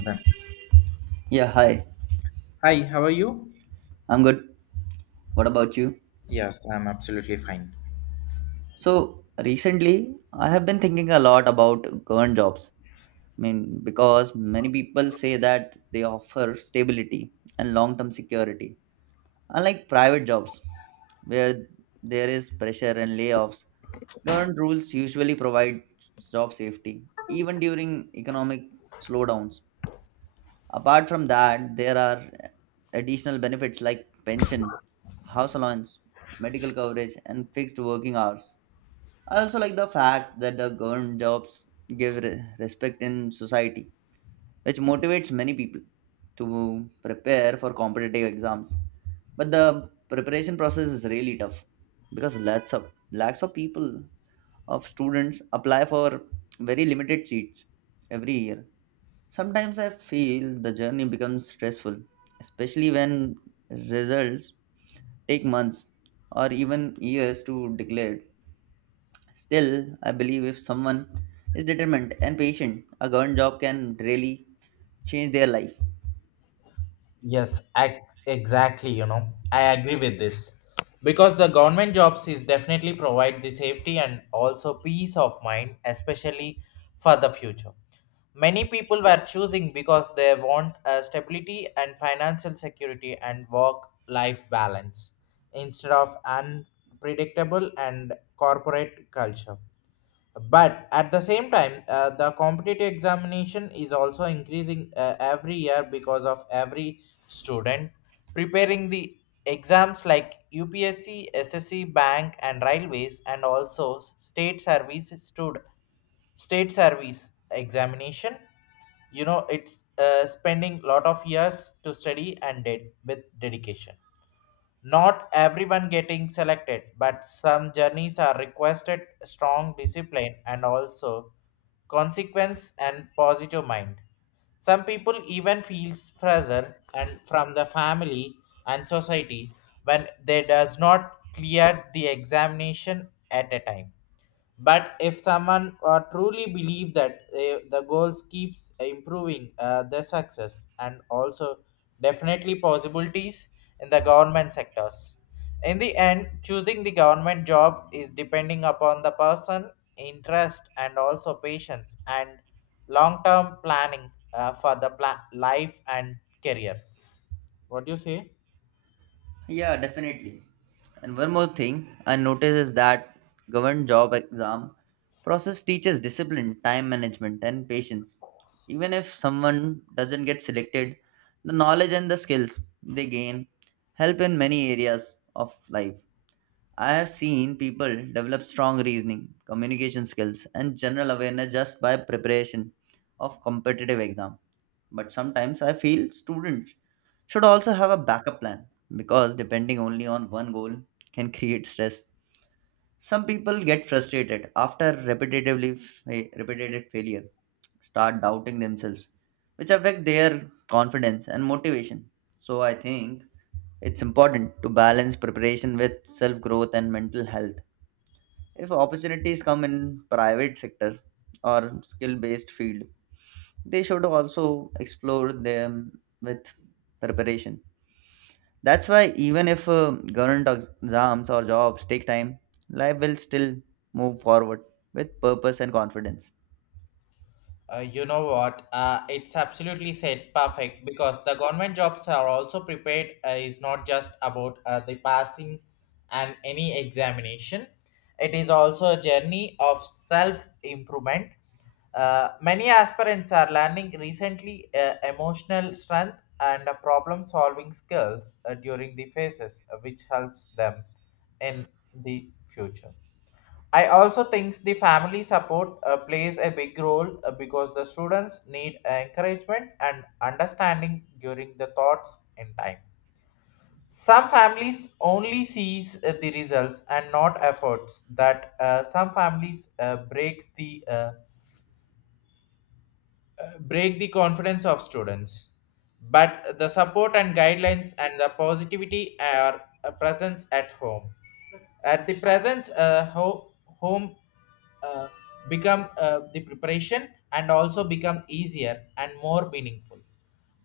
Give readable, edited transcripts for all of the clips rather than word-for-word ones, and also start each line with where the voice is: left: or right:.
left: Then-
right: Yeah, hi.
left: Hi, how are you?
right: I'm good. What about you?
left: Yes, I'm absolutely fine.
right: So, recently, I have been thinking a lot about government jobs. I mean, because many people say that they offer stability and long term security, unlike private jobs, where there is pressure and layoffs. Government rules usually provide job safety, even during economic slowdowns. Apart from that, there are additional benefits like pension, house allowance, medical coverage, and fixed working hours. I also like the fact that the government jobs give respect in society, which motivates many people to prepare for competitive exams. But the preparation process is really tough because lots of lakhs of people of students apply for very limited seats every year. Sometimes I feel the journey becomes stressful, especially when results take months or even years to declare. Still, I believe if someone is determined and patient, a government job can really change their life.
left: Yes, ac Exactly, I agree with this. Because the government jobs is definitely provide the safety and also peace of mind, especially for the future. Many people were choosing because they want stability and financial security and work-life balance instead of unpredictable and corporate culture. But at the same time the competitive examination is also increasing every year because of every student preparing the exams like UPSC SSC bank and railways and also state service stood state service examination. It's spending lot of years to study and with dedication. Not everyone getting selected, but some journeys are requested strong discipline and also consequence and positive mind. Some people even feels pressure and from the family and society when they does not clear the examination at a time. But if someone truly believe that the goals keeps improving their success and also definitely possibilities in the government sectors. In the end, choosing the government job is depending upon the person, interest, and also patience and long-term planning for the life and career. What do you say?
right: Yeah, definitely. And one more thing I notice is that government job exam process teaches discipline, time management, and patience. Even if someone doesn't get selected, the knowledge and the skills they gain help in many areas of life. I have seen people develop strong reasoning, communication skills, and general awareness just by preparation of competitive exam. But sometimes I feel students should also have a backup plan because depending only on one goal can create stress. Some people get frustrated after repetitive failure, start doubting themselves, which affect their confidence and motivation. So I think it's important to balance preparation with self growth and mental health. If opportunities come in private sector or skill based field, they should also explore them with preparation. That's why even if government exams or jobs take time, life will still move forward with purpose and confidence.
left: You know what? It's absolutely said perfect because the government jobs are also prepared is not just about the passing and any examination. It is also a journey of self improvement. Many aspirants are learning recently emotional strength and problem solving skills during the phases, which helps them in the future. I also think the family support plays a big role because the students need encouragement and understanding during the thoughts in time. Some families only sees the results and not efforts. That some families breaks the break the confidence of students, but the support and guidelines and the positivity are present at home. At the presence, home uh, become the preparation and also become easier and more meaningful.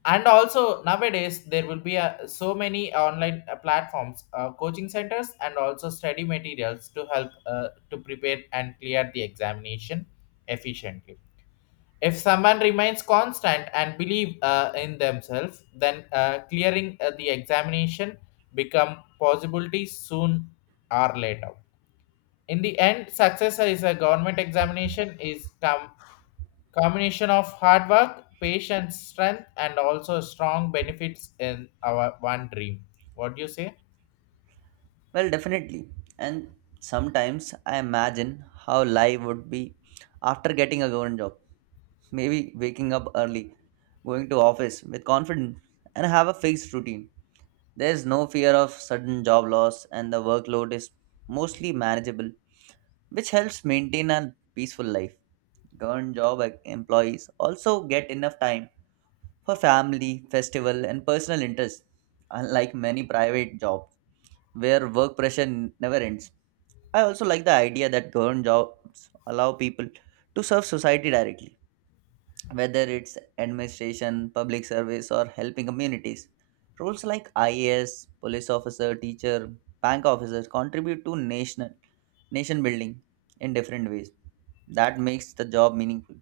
left: And also nowadays there will be so many online platforms, coaching centers, and also study materials to help to prepare and clear the examination efficiently. If someone remains constant and believe in themselves, then clearing the examination become possibilities soon or later. In the end, success is a government examination is combination of hard work, patience, strength, and also strong benefits in our one dream. What do you say?
right: Well, definitely. And sometimes I imagine how life would be after getting a government job. Maybe waking up early, going to office with confidence and have a fixed routine. There's no fear of sudden job loss and the workload is mostly manageable, which helps maintain a peaceful life. Government job employees also get enough time for family, festival, and personal interests, unlike many private jobs where work pressure never ends. I also like the idea that government jobs allow people to serve society directly, whether it's administration, public service, or helping communities. Roles like IAS, police officer, teacher, bank officer contribute to nation building in different ways. That makes the job meaningful.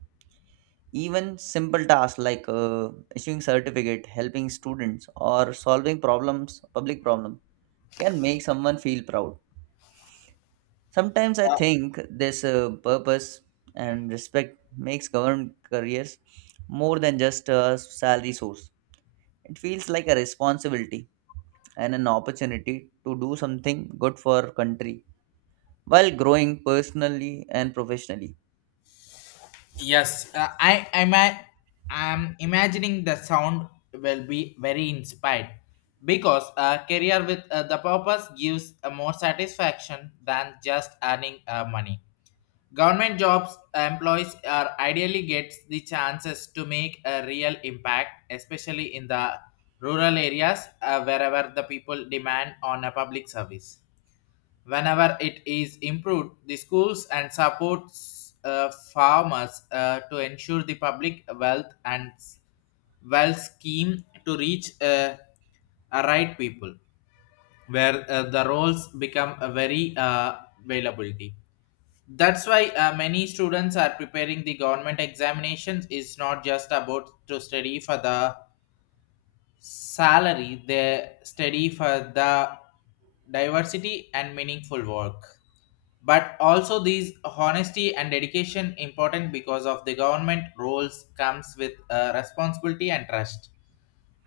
right: Even simple tasks like issuing certificate, helping students, or solving problems, public problem, can make someone feel proud. Sometimes I
left: Uh,
right: think this purpose and respect makes government careers more than just a salary source. It feels like a responsibility and an opportunity to do something good for our country while growing personally and professionally.
left: I am imagining the sound will be very inspired because a career with the purpose gives a more satisfaction than just earning money. Government jobs employees are ideally gets the chances to make a real impact, especially in the rural areas wherever the people demand on a public service. Whenever it is improved, the schools and supports farmers to ensure the public wealth and wealth scheme to reach a right people, where the roles become a very availability. That's why many students are preparing the government examinations. Is not just about to study for the salary, they study for the diversity and meaningful work. But also these honesty and dedication important because of the government roles comes with responsibility and trust.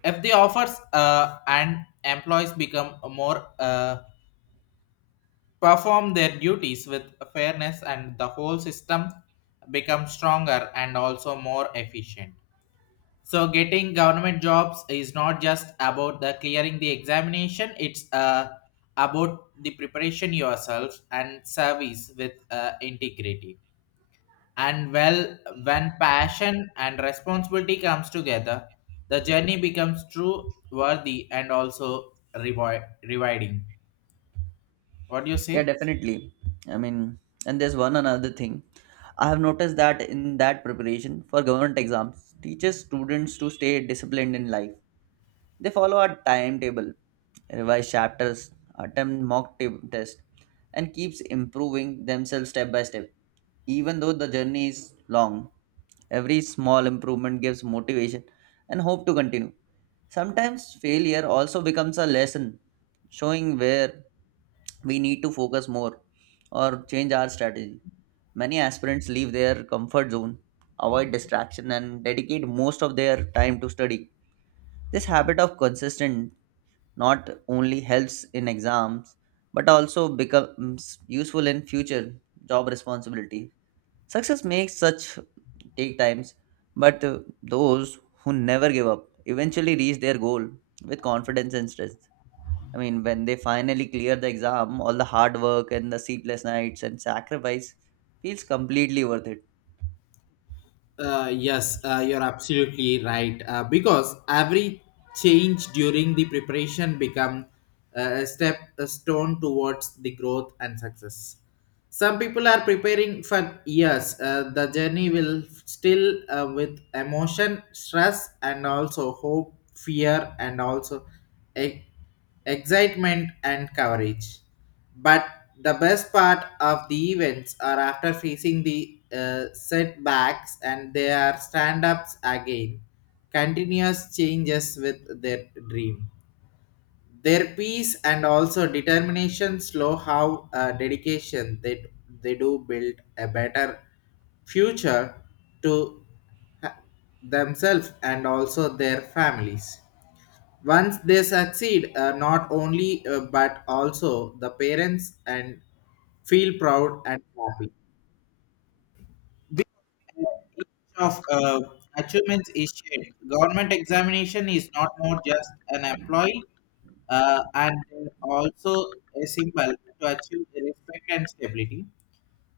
left: If the offers and employees become more perform their duties with fairness and the whole system becomes stronger and also more efficient. So getting government jobs is not just about the clearing the examination. It's about the preparation yourself and service with integrity and well, when passion and responsibility comes together, the journey becomes true worthy and also reward rewarding. What do you
right: Yeah,
left: say?
right: definitely. I mean, and there's one another thing. I have noticed that in that preparation for government exams, teaches students to stay disciplined in life. They follow a timetable, revise chapters, attempt mock tests, and keeps improving themselves step by step. Even though the journey is long, every small improvement gives motivation and hope to continue. Sometimes failure also becomes a lesson, showing where we need to focus more or change our strategy. Many aspirants leave their comfort zone, avoid distraction, and dedicate most of their time to study. This habit of consistent not only helps in exams but also becomes useful in future job responsibility. Success makes such take times, but those who never give up eventually reach their goal with confidence and strength. I mean, when they finally clear the exam, all the hard work and the sleepless nights and sacrifice feels completely worth it.
left: Yes, you're absolutely right. Because every change during the preparation become a step, a stone towards the growth and success. Some people are preparing for years. The journey will still with emotion, stress, and also hope, fear, and also e- excitement and courage. But the best part of the events are after facing the setbacks and they are stand ups again, continuous changes with their dream. Their peace and also determination slow how dedication they do build a better future to ha- themselves and also their families. Once they succeed, not only but also the parents and feel proud and happy. This image of achievements is shared. Government examination is not more just an employee and also a symbol to achieve the respect and stability.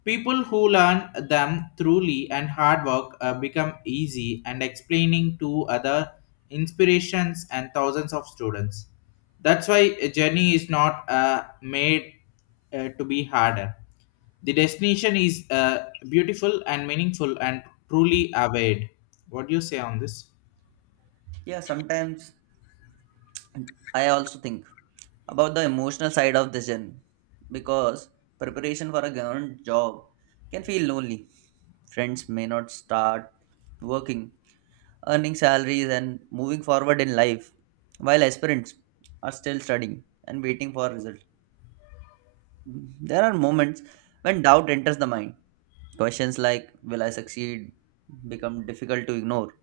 left: People who learn them truly and hard work become easy and explaining to other inspirations and thousands of students. That's why a journey is not made to be harder. The destination is beautiful and meaningful and truly awaited. What do you say on this?
right: Yeah, sometimes I also think about the emotional side of this journey because preparation for a government job can feel lonely. Friends may not start working, earning salaries, and moving forward in life while aspirants are still studying and waiting for results. There are moments when doubt enters the mind. Questions like, "Will I succeed?" become difficult to ignore.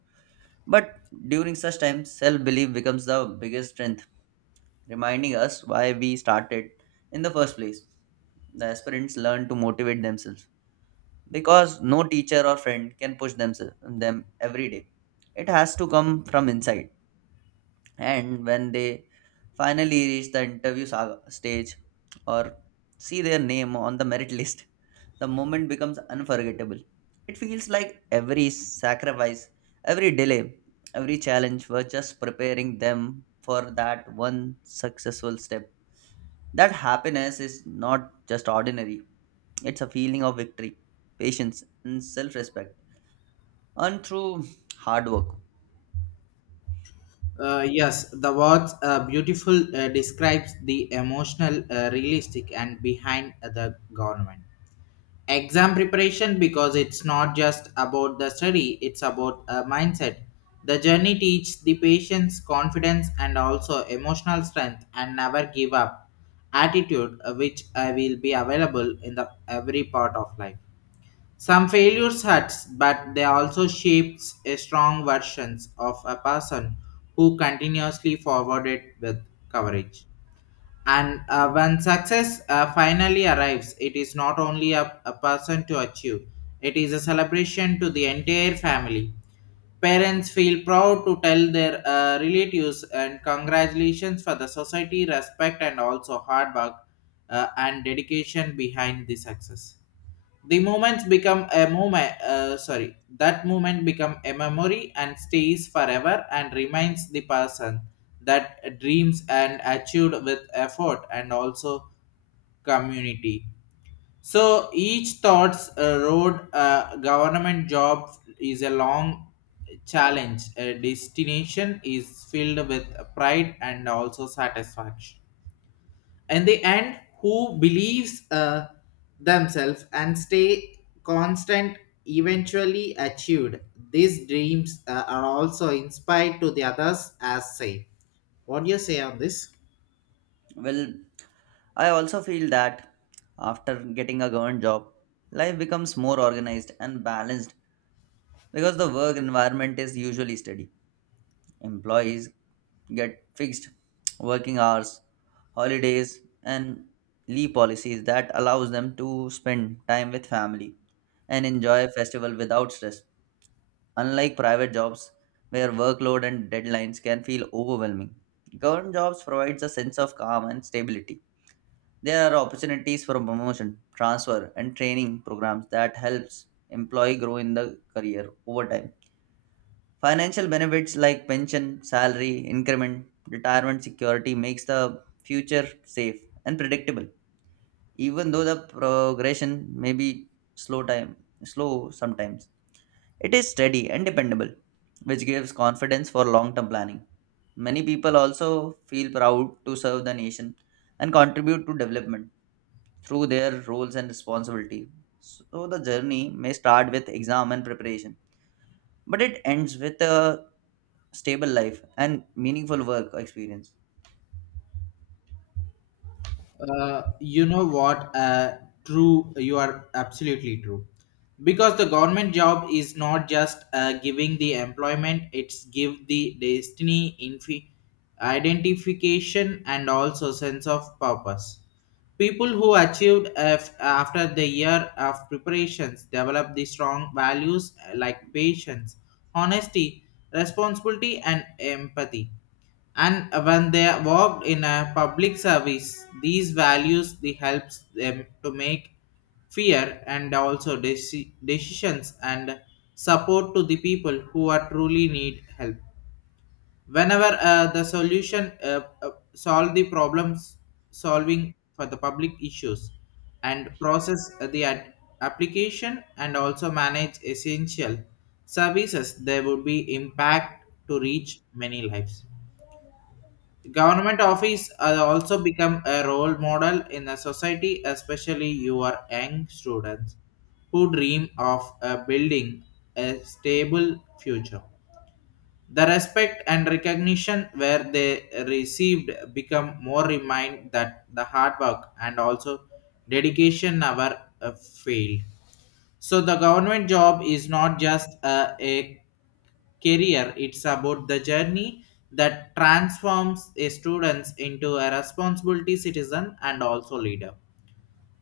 right: But during such times, self belief becomes the biggest strength reminding us why we started in the first place. The aspirants learn to motivate themselves because no teacher or friend can push themselves them every day. It has to come from inside. And when they finally reach the interview saga stage or see their name on the merit list, the moment becomes unforgettable. It feels like every sacrifice, every delay, every challenge were just preparing them for that one successful step. That happiness is not just ordinary, it's a feeling of victory, patience, and self respect, and through hard work.
left: Yes, the words beautiful describes the emotional, realistic, and behind the government exam preparation because it's not just about the study, it's about a mindset. The journey teaches the patience, confidence, and also emotional strength and never give up attitude, which I will be available in the every part of life. Some failures hurts, but they also shapes a strong versions of a person who continuously forwarded with courage. And when success finally arrives, it is not only a person to achieve, it is a celebration to the entire family. Parents feel proud to tell their relatives and congratulations for the society, respect, and also hard work and dedication behind the success. The moments become a moment. Sorry, That moment become a memory and stays forever and reminds the person that dreams and achieved with effort and also community. So each thought's road government job is a long challenge. A destination is filled with pride and also satisfaction in the end. Who believes themselves and stay constant eventually achieved these dreams are also inspired to the others as say. What do you say on this?
right: Well, I also feel that after getting a government job, life becomes more organized and balanced because the work environment is usually steady. Employees get fixed working hours, holidays, and leave policies that allows them to spend time with family and enjoy festival without stress, unlike private jobs where workload and deadlines can feel overwhelming. Government jobs provides a sense of calm and stability. There are opportunities for promotion, transfer and training programs that helps employee grow in the career over time. Financial benefits like pension, salary, increment, retirement security makes the future safe and predictable. Even though the progression may be slow time slow sometimes, it is steady and dependable, which gives confidence for long term planning. Many people also feel proud to serve the nation and contribute to development through their roles and responsibility. So the journey may start with exam and preparation, but it ends with a stable life and meaningful work experience.
left: You know what? True, you are absolutely true. Because the government job is not just giving the employment; it's give the destiny, identification, and also sense of purpose. People who achieved after the year of preparations develop the strong values like patience, honesty, responsibility, and empathy. And when they worked in a public service, these values they helps them to make fear and also decisions and support to the people who are truly need help. Whenever the solution solve the problems, solving for the public issues and process the application and also manage essential services, there would be impact to reach many lives. Government office has also become a role model in the society, especially your young students who dream of building a stable future. The respect and recognition where they received become more remind that the hard work and also dedication never failed. So the government job is not just a career. It's about the journey that transforms a students into a responsibility citizen and also leader.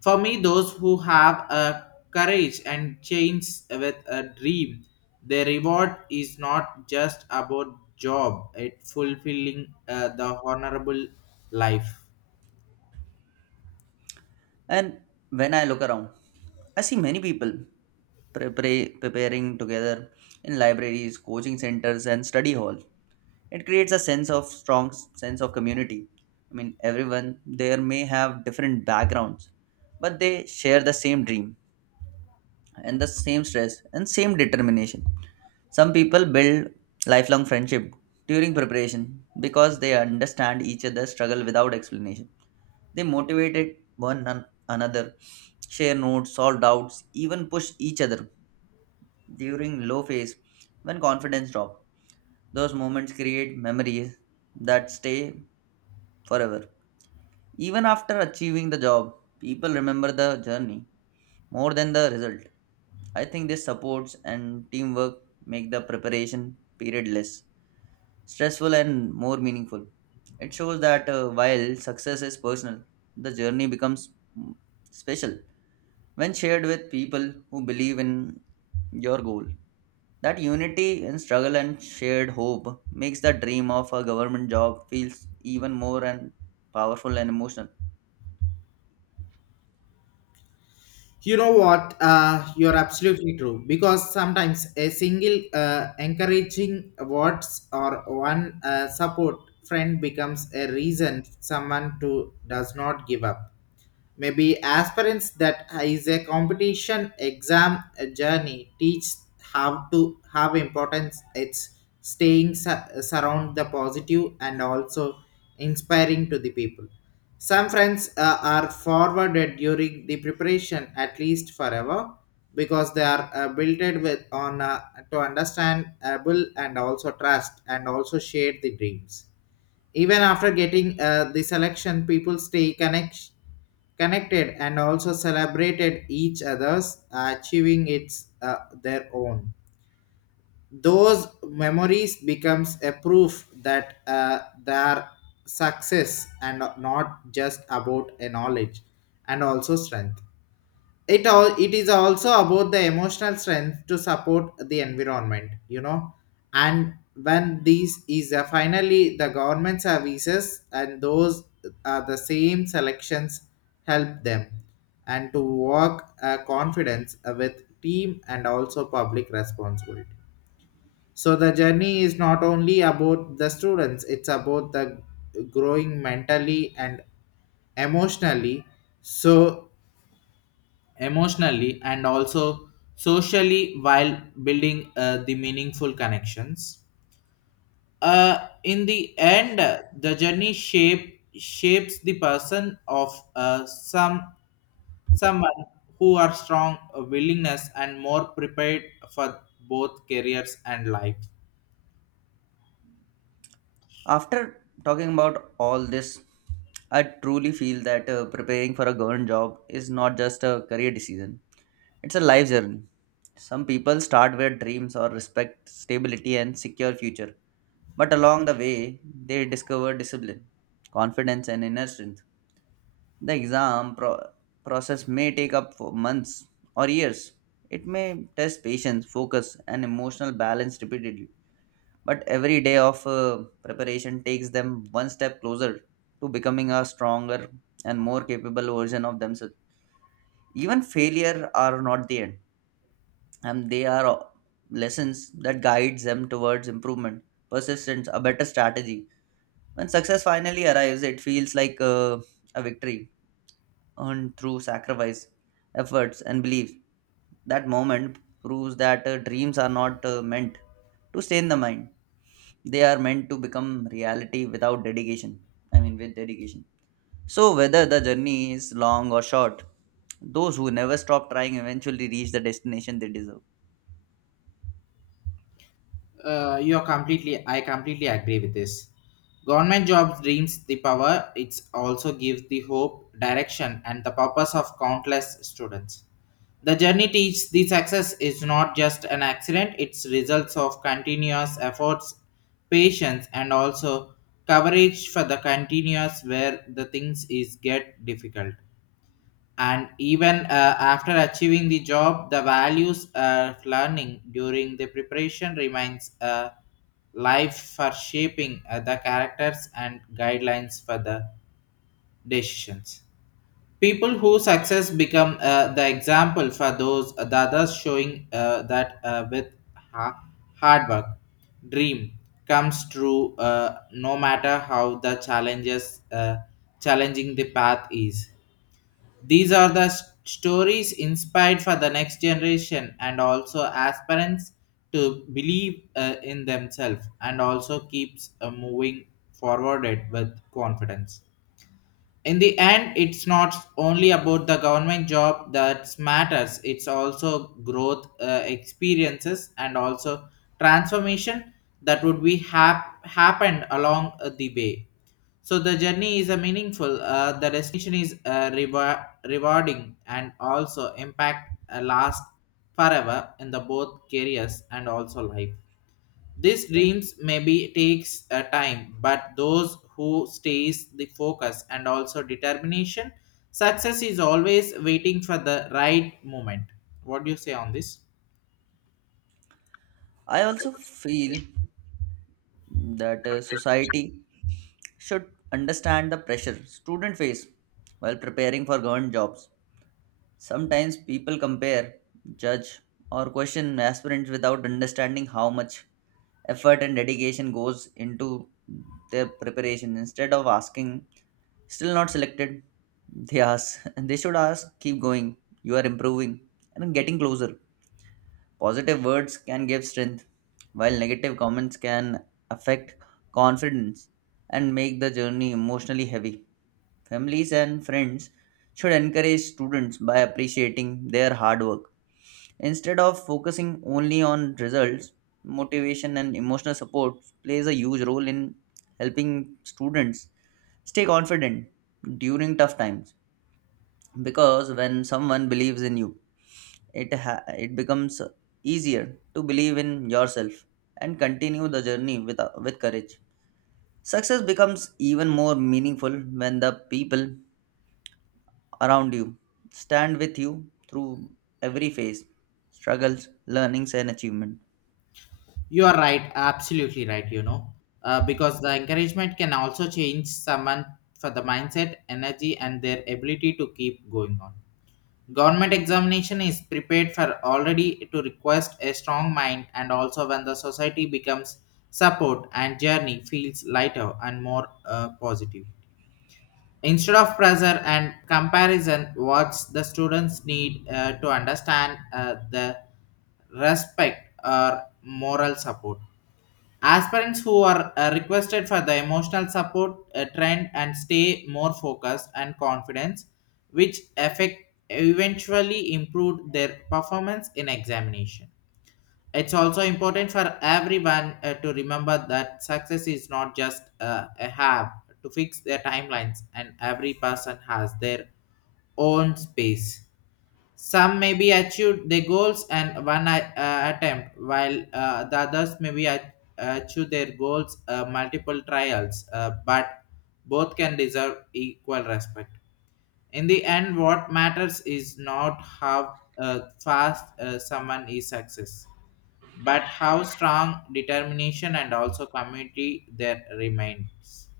left: For me, those who have a courage and change with a dream, the reward is not just about job; it fulfilling the honorable life.
right: And when I look around, I see many people preparing together in libraries, coaching centers, and study halls. It creates a sense of community. I mean, everyone there may have different backgrounds, but they share the same dream and the same stress and same determination. Some people build lifelong friendship during preparation because they understand each other's struggle without explanation. They motivated another, share notes, solve doubts, even push each other during low phase when confidence drops. Those moments create memories that stay forever. Even after achieving the job, people remember the journey more than the result. I think this supports and teamwork make the preparation period less stressful and more meaningful. It shows that while success is personal, the journey becomes mm, special when shared with people who believe in your goal. That unity in struggle and shared hope makes the dream of a government job feels even more and powerful and emotional.
left: You know what? You're absolutely true. Because sometimes a single encouraging words or one support friend becomes a reason someone to does not give up. Maybe aspirants that is a competition exam journey teach how to have importance. It's staying surround the positive and also inspiring to the people. Some friends are forwarded during the preparation at least forever because they are built with on to understand able and also trust and also share the dreams. Even after getting the selection, people stay connected and also celebrated each other's achieving its their own. Those memories becomes a proof that their success and not just about a knowledge and also strength. It all, it is also about the emotional strength to support the environment, you know. And when these is finally the government services and those are the same selections help them and to work confidence with team and also public responsibility. So the journey is not only about the students, it's about the growing mentally and emotionally. So emotionally and also socially while building the meaningful connections. In the end, the journey shapes the person of uh, some someone who are strong willingness and more prepared for both careers and life.
right: After talking about all this, I truly feel that preparing for a government job is not just a career decision, it's a life journey. Some people start with dreams or respect, stability, and secure future, but along the way, they discover discipline, confidence, and inner strength. The process may take up for months or years. It may test patience, focus, and emotional balance repeatedly. But every day of preparation takes them one step closer to becoming a stronger and more capable version of themselves. Even failure are not the end, and they are lessons that guides them towards improvement, persistence, a better strategy. When success finally arrives, it feels like a victory earned through sacrifice, efforts, and belief. That moment proves that dreams are not meant to stay in the mind. They are meant to become reality without dedication I mean with dedication. So whether the journey is long or short, those who never stop trying eventually reach the destination they deserve.
left: You're completely I completely agree with this. Government jobs dreams the power. It also gives the hope, direction, and the purpose of countless students. The journey teaches the success is not just an accident, it's results of continuous efforts, patience, and also coverage for the continuous where the things is get difficult. And even after achieving the job, the values of learning during the preparation remains a life for shaping the characters and guidelines for the decisions. People whose success become the example for those the others, showing that with ha- hard work, dream comes true, no matter how the challenges challenging the path is. These are the stories inspired for the next generation and also aspirants to believe in themselves and also keeps moving forwarded with confidence. In the end, it's not only about the government job that matters, it's also growth, experiences and also transformation that would be happened along the way. So the journey is a meaningful, the destination is rewarding and also impact last forever in the both careers and also life. These dreams maybe takes a time, but those who stays the focus and also determination, success is always waiting for the right moment. What do you say on this?
right: I also feel that society should understand the pressure student face while preparing for government jobs. Sometimes people compare, judge, or question aspirants without understanding how much effort and dedication goes into their preparation. Instead of asking, "Still not selected?" they ask. They should ask, "Keep going. You are improving and getting closer." Positive words can give strength, while negative comments can affect confidence and make the journey emotionally heavy. Families and friends should encourage students by appreciating their hard work. Instead of focusing only on results, motivation and emotional support plays a huge role in helping students stay confident during tough times, because when someone believes in you, it becomes easier to believe in yourself and continue the journey with courage. Success becomes even more meaningful when the people around you stand with you through every phase, struggles, learnings and achievement.
left: You are right, absolutely right. You know, because the encouragement can also change someone for the mindset, energy, and their ability to keep going on. Government examination is prepared for already to request a strong mind, and also when the society becomes support and journey feels lighter and more positive. Instead of pressure and comparison, what the students need to understand the respect or moral support. Aspirants who are requested for the emotional support trend and stay more focused and confidence, which affect eventually improved their performance in examination. It's also important for everyone to remember that success is not just a have to fix their timelines, and every person has their own space. Some may be achieved their goals and one attempt, while the others may be achieve their goals multiple trials, but both can deserve equal respect. In the end, what matters is not how fast someone is success, but how strong determination and also community there remains.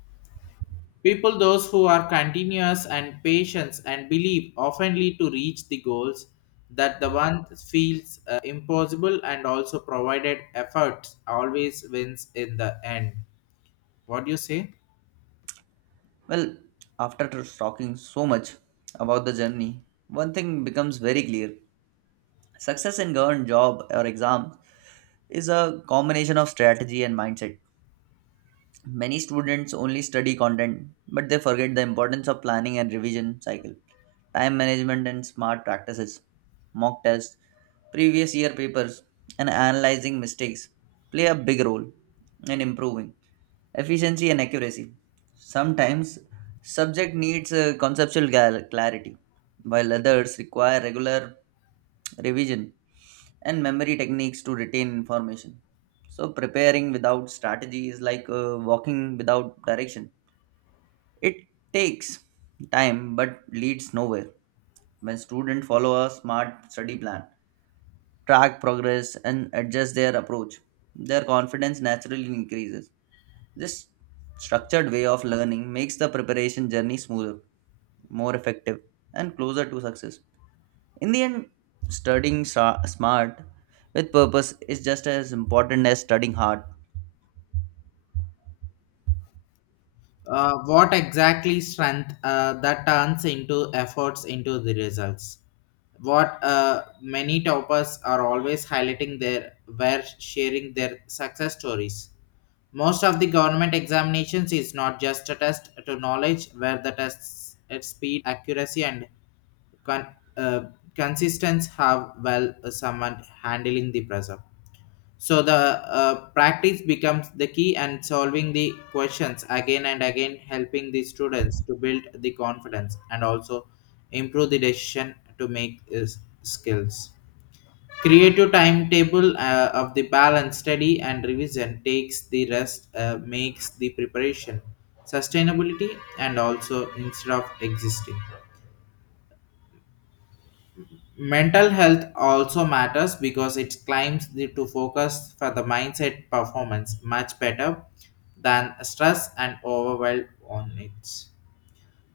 left: People those who are continuous and patient and believe oftenly to reach the goals that the one feels impossible and also provided effort always wins in the end. What do you say?
right: Well, after talking so much about the journey, one thing becomes very clear: success in government job or exam is a combination of strategy and mindset. Many students only study content, but they forget the importance of planning and revision cycle, time management and smart practices. Mock tests, previous year papers, and analyzing mistakes play a big role in improving efficiency and accuracy. Sometimes subject needs clarity, while others require regular revision and memory techniques to retain information. So, preparing without strategy is like walking without direction. It takes time but leads nowhere. When students follow a smart study plan, track progress, and adjust their approach, their confidence naturally increases. This structured way of learning makes the preparation journey smoother, more effective, and closer to success. In the end, smart with purpose is just as important as studying hard.
left: What exactly strength that turns into efforts into the results? What many toppers are always highlighting their were sharing their success stories. Most of the government examinations is not just a test to knowledge, where the tests at speed, accuracy, and con- uh, consistency have well someone handling the pressure. So the practice becomes the key and solving the questions again and again, helping the students to build the confidence and also improve the decision to make skills. Creative timetable of the balance study and revision takes the rest, makes the preparation sustainability and also instead of existing. Mental health also matters because it climbs the, to focus for the mindset performance much better than stress and overwhelm on it.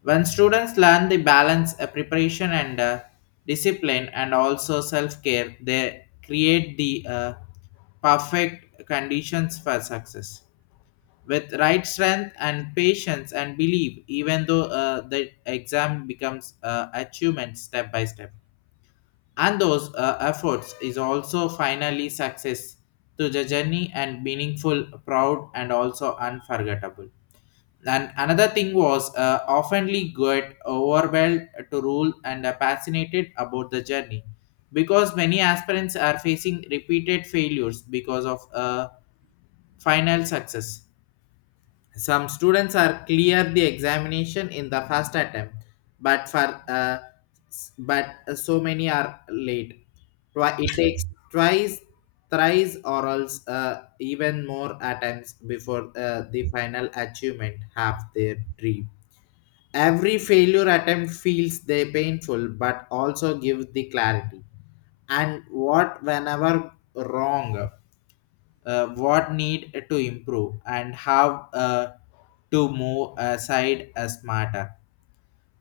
left: When students learn the balance of preparation and discipline and also self-care, they create the perfect conditions for success. With right strength and patience and belief, even though the exam becomes achievement step by step. And those efforts is also finally success to the journey and meaningful, proud and also unforgettable. And another thing was oftenly get overwhelmed to rule and fascinated about the journey because many aspirants are facing repeated failures because of final success. Some students are clear the examination in the first attempt, but for but so many are late. It takes twice, thrice, or else even more attempts before the final achievement have their dream. Every failure attempt feels they painful but also give the clarity. And what whenever wrong, what need to improve and how to move aside as smarter.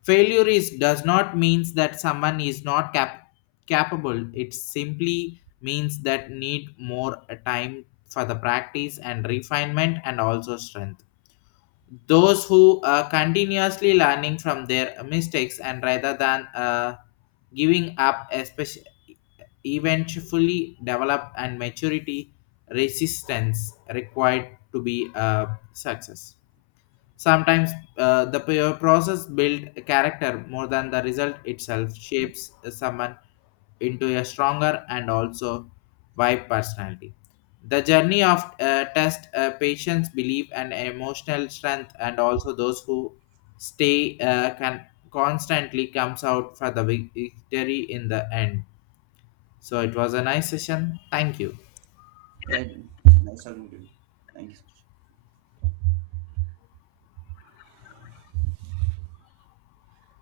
left: Failure is does not means that someone is not capable. It simply means that need more time for the practice and refinement and also strength those who are continuously learning from their mistakes and rather than giving up especially eventually develop and maturity resistance required to be a success. Sometimes process build a character more than the result itself shapes someone into a stronger and also wide personality. The journey of test patience, belief, and emotional strength, and also those who stay can constantly comes out for the victory in the end. So it was a nice session. Thank you.
right: Yeah, nice talking to you. Thank you so much.